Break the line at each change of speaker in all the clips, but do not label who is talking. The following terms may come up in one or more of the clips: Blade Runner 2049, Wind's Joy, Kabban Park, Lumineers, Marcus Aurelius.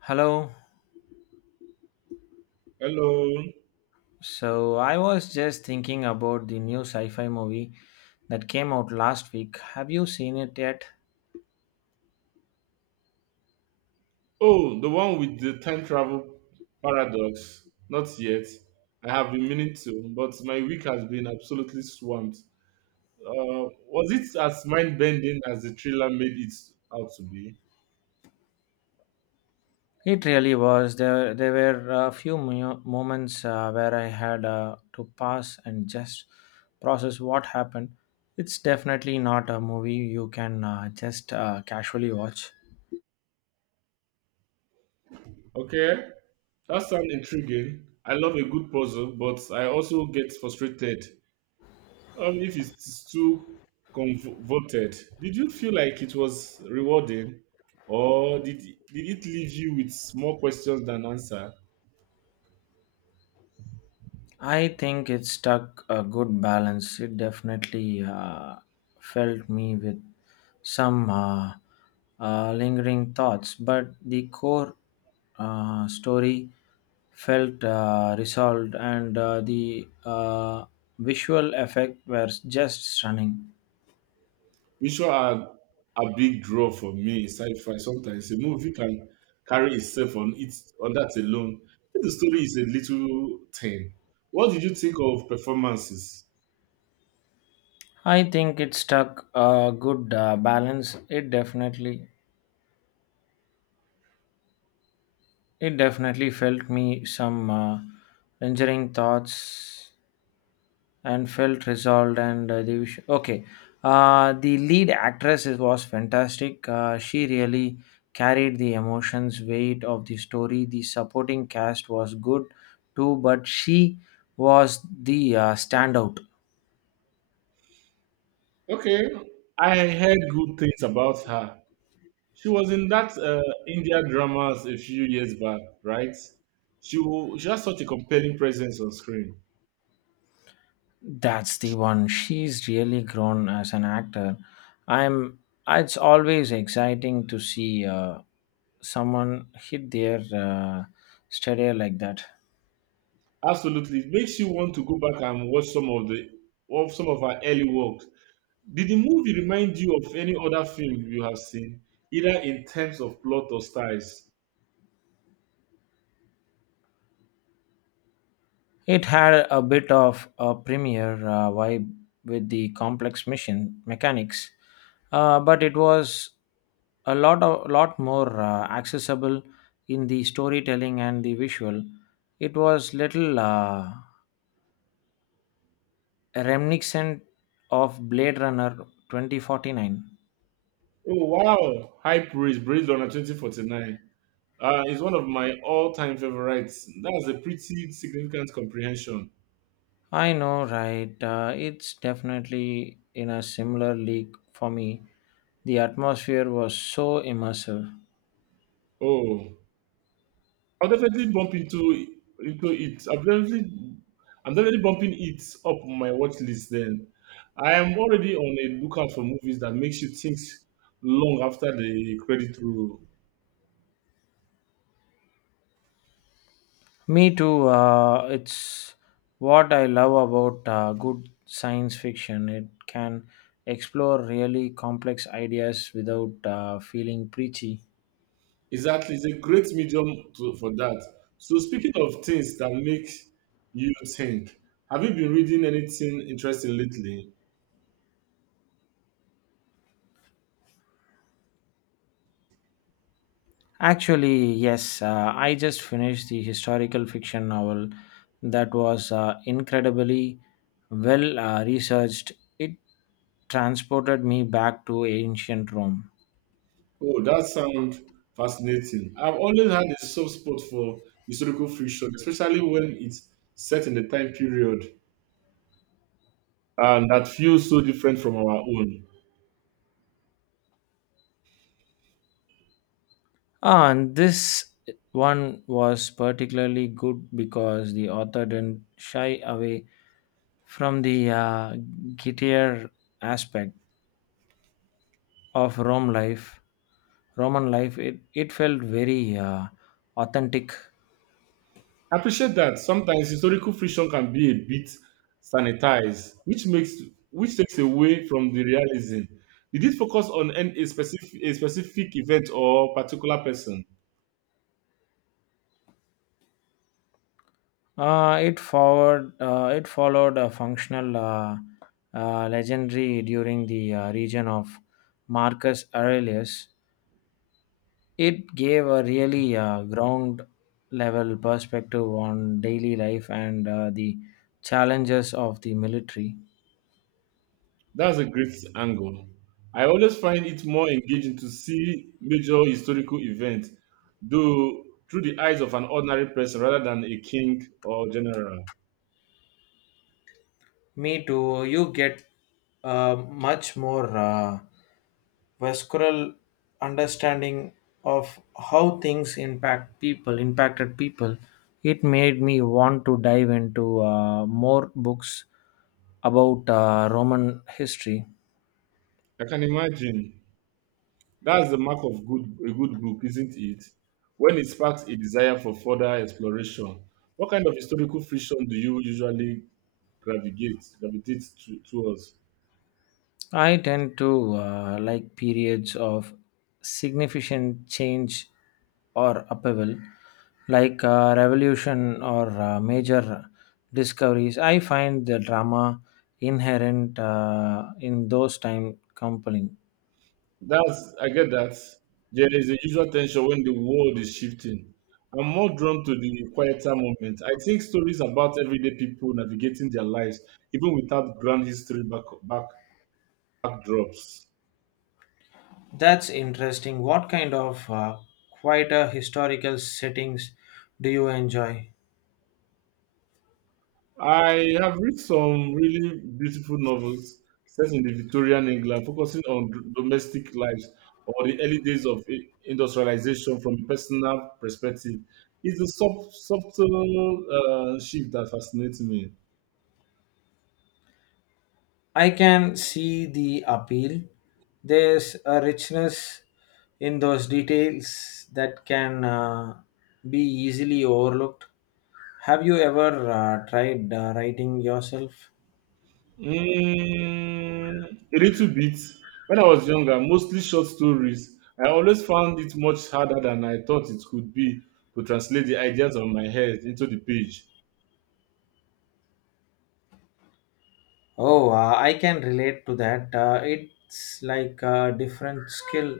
Hello.
Hello.
So I was just thinking about the new sci-fi movie that came out last week. Have you seen it yet?
Oh, the one with the time travel paradox. Not yet. I have been meaning to, but my week has been absolutely swamped. Was it as mind bending as the trailer made it out to be?
It really was. There were a few moments where I had to pause and just process what happened. It's definitely not a movie you can just casually watch.
Okay, that sounds intriguing. I love a good puzzle, but I also get frustrated if it's too convoluted. Did you feel like it was rewarding, or did it leave you with more questions than answer?
I think it stuck a good balance. It definitely felt me with some lingering thoughts, but the core story felt resolved, and the visual effect was just stunning.
Visual are a big draw for me in sci-fi. Sometimes a movie can carry itself on its on that alone. If the story is a little thin, what did you think of performances?
I think it struck a good balance. It definitely felt me some lingering thoughts and felt resolved and the okay, the lead actress is, was fantastic, she really carried the emotions weight of the story, the supporting cast was good too, but she was the standout.
Okay, I heard good things about her. She was in that India dramas a few years back, right? She has such a compelling presence on screen.
That's the one. She's really grown as an actor. I'm it's always exciting to see someone hit their stature like that.
Absolutely, it makes you want to go back and watch some of the of some of her early work. Did the movie remind you of any other film you have seen, either in terms of plot or styles?
It had a bit of a premier vibe with the complex mission mechanics, but it was lot more accessible in the storytelling and the visual. It was little reminiscent of Blade Runner 2049.
Oh wow! High praise, based on 2049, is one of my all-time favorites. That's a pretty significant comprehension.
I know, right? It's definitely in a similar league for me. The atmosphere was so immersive.
Oh, I'll definitely bump into it. I'm definitely bumping it up on my watch list. Then, I am already on a lookout for movies that makes you think long after the credit roll.
Me too. It's what I love about good science fiction. It can explore really complex ideas without feeling preachy.
Exactly, it's a great medium for that. So, speaking of things that make you think, have you been reading anything interesting lately?
Actually, yes, I just finished the historical fiction novel that was incredibly well researched. It transported me back to ancient Rome.
Oh, that sounds fascinating. I've always had a soft spot for historical fiction, especially when it's set in the time period and that feels so different from our own.
Ah, and this one was particularly good because the author didn't shy away from the grittier aspect of Roman life. It felt very authentic.
I appreciate that sometimes historical fiction can be a bit sanitized, which takes away from the realism. Did it focus on a specific event or particular person?
It followed a functional legendary during the region of Marcus Aurelius. It gave a really ground level perspective on daily life and the challenges of the military.
That's a great angle. I always find it more engaging to see major historical events, though through the eyes of an ordinary person rather than a king or general.
Me too. You get a much more visceral understanding of how things impacted people. It made me want to dive into more books about Roman history.
I can imagine. That's the mark of good a good book, isn't it? When it sparks a desire for further exploration. What kind of historical fiction do you usually gravitate towards?
I tend to like periods of significant change or upheaval, like revolution or major discoveries. I find the drama inherent in those time compelling.
That's I get that. There is a usual tension when the world is shifting. I'm more drawn to the quieter moment. I think stories about everyday people navigating their lives, even without grand history back backdrops.
That's interesting. What kind of quieter historical settings do you enjoy?
I have read some really beautiful novels set in the Victorian England, focusing on domestic lives or the early days of industrialization from a personal perspective. It's the subtle shift that fascinates me.
I can see the appeal. There's a richness in those details that can be easily overlooked. Have you ever tried writing yourself?
Mm, a little bit. When I was younger, mostly short stories. I always found it much harder than I thought it could be to translate the ideas on my head into the page.
Oh, I can relate to that. It's like a different skill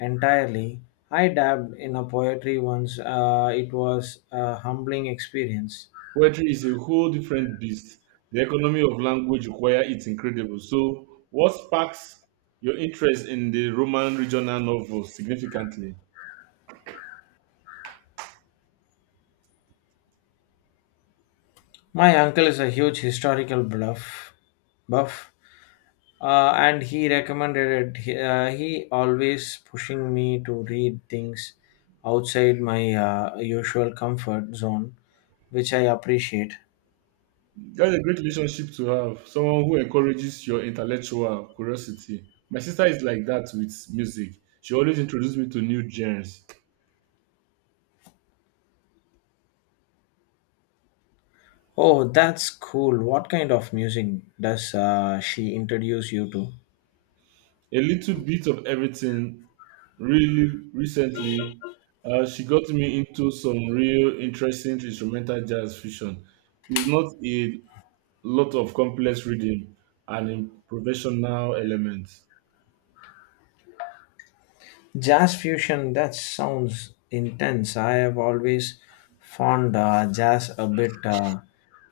entirely. I dabbed in a poetry once. It was a humbling experience.
Poetry is a whole different beast. The economy of language require it's incredible. So, what sparks your interest in the Roman regional novel significantly?
My uncle is a huge historical bluff buff, and he recommended it. He always pushing me to read things outside my usual comfort zone, which I appreciate.
That's a great relationship to have. Someone who encourages your intellectual curiosity. My sister is like that with music. She always introduces me to new genres.
Oh, that's cool. What kind of music does she introduce you to?
A little bit of everything. Really recently, she got me into some real interesting instrumental jazz fusion. It's not a lot of complex reading and improvisational elements.
Jazz fusion, that sounds intense. I have always found jazz a bit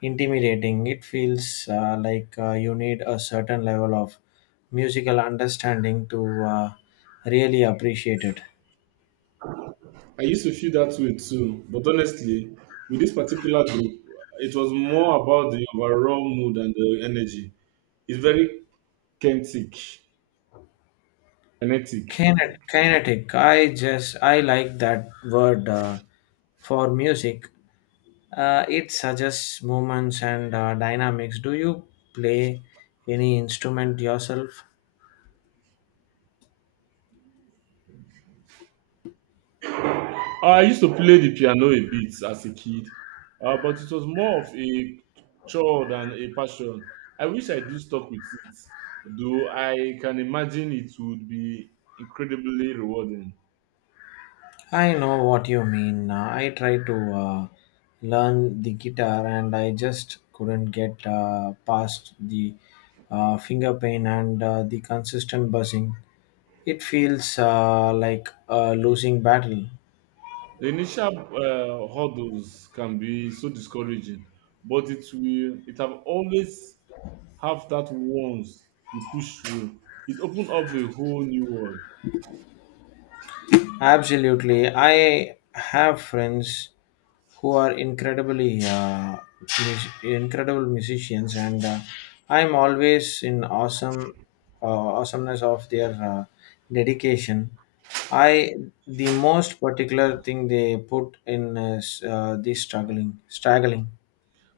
intimidating. It feels like you need a certain level of musical understanding to really appreciate it.
I used to feel that way too, but honestly, with this particular group, it was more about the overall mood and the energy. It's very kinetic. kinetic.
Kinetic, I like that word for music. It suggests movements and dynamics. Do you play any instrument yourself?
I used to play the piano a bit as a kid, but it was more of a chore than a passion. I wish I do stuck with it, though I can imagine it would be incredibly rewarding.
I know what you mean. I tried to learn the guitar, and I just couldn't get past the finger pain and the consistent buzzing. It feels like a losing battle.
The initial hurdles can be so discouraging, but it will it have always have that once you push through, it opens up a whole new world.
Absolutely. I have friends who are incredible musicians, and I'm always in awesome awesomeness of their dedication. I the most particular thing they put in is the straggling.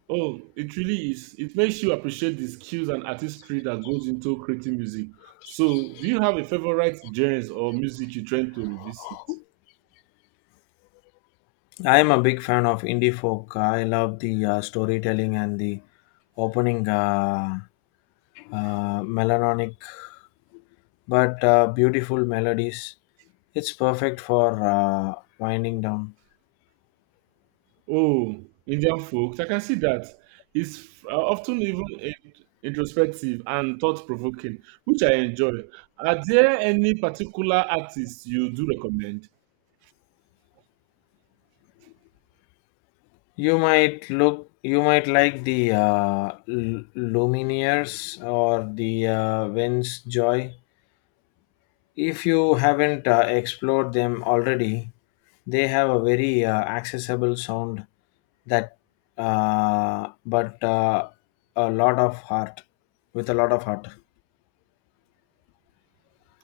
Oh, it really is. It makes you appreciate the skills and artistry that goes into creating music. So, do you have a favorite genres or music you're trying to revisit?
I am a big fan of indie folk. I love the storytelling and the opening melodic but beautiful melodies. It's perfect for winding down.
Oh, Indian folk. I can see that. It's often introspective and thought-provoking, which I enjoy. Are there any particular artists you do recommend?
You might like the Lumineers or the Wind's Joy. If you haven't explored them already, they have a very accessible sound that, but a lot of heart, with a lot of heart.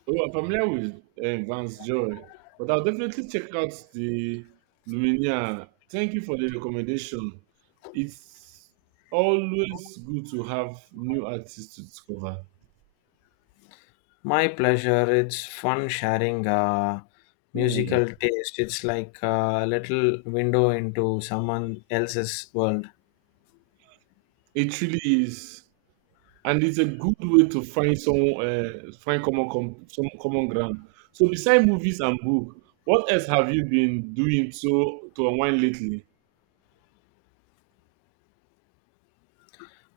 Oh, I'm familiar with Vance Joy, but I'll definitely check out the Lumineer. Thank you for the recommendation. It's always good to have new artists to discover.
My pleasure. It's fun sharing
Hmm,
musical taste. It's like a little window into someone else's world.
it truly is, and it's a good way to find some find some common ground. So, beside movies and book, what else have you been doing so to unwind lately?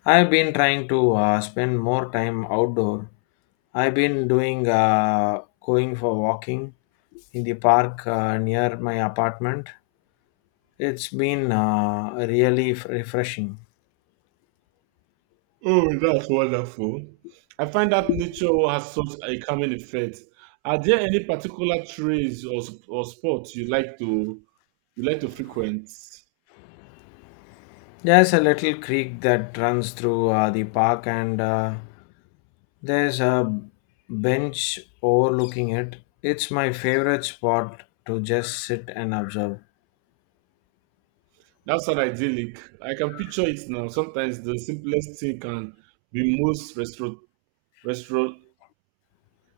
I've been trying to spend more time outdoor. I've been doing going for walking in the park near my apartment. It's been really refreshing.
Oh, that's wonderful. I find that nature has such a calming effect. Are there any particular trails or spots you like to frequent?
There's a little creek that runs through the park, and there's a bench overlooking it. It's my favorite spot to just sit and observe.
That's not idyllic. I can picture it now. Sometimes the simplest thing can be most restro-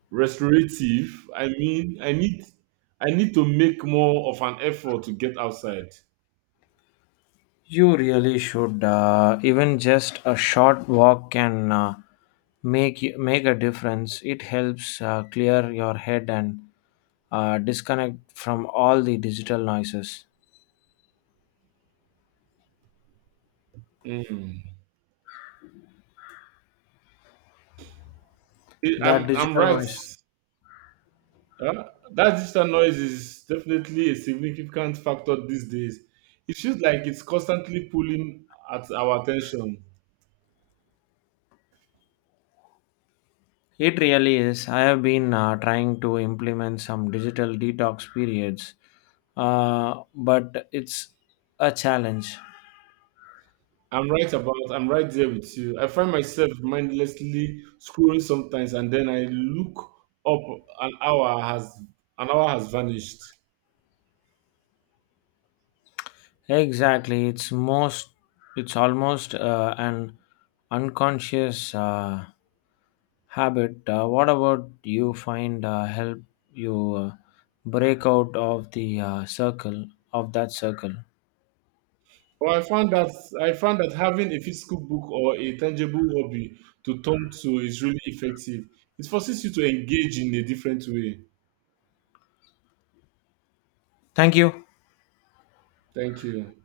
restorative. I mean, I need to make more of an effort to get outside.
You really should. Even just a short walk can make a difference. It helps clear your head and disconnect from all the digital noises.
Mm.
The
I'm
digital
right.
noise.
Huh? That digital noise is definitely a significant factor these days. It feels like it's constantly pulling at our attention.
It really is. I have been trying to implement some digital detox periods, but it's a challenge.
I'm right there with you. I find myself mindlessly scrolling sometimes, and then I look up, an hour has an hour has vanished.
Exactly, it's almost an unconscious habit. What about you find help you break out of the circle of that circle?
Well, I found that having a physical book or a tangible hobby to turn to is really effective. It forces you to engage in a different way.
Thank you.
Thank you.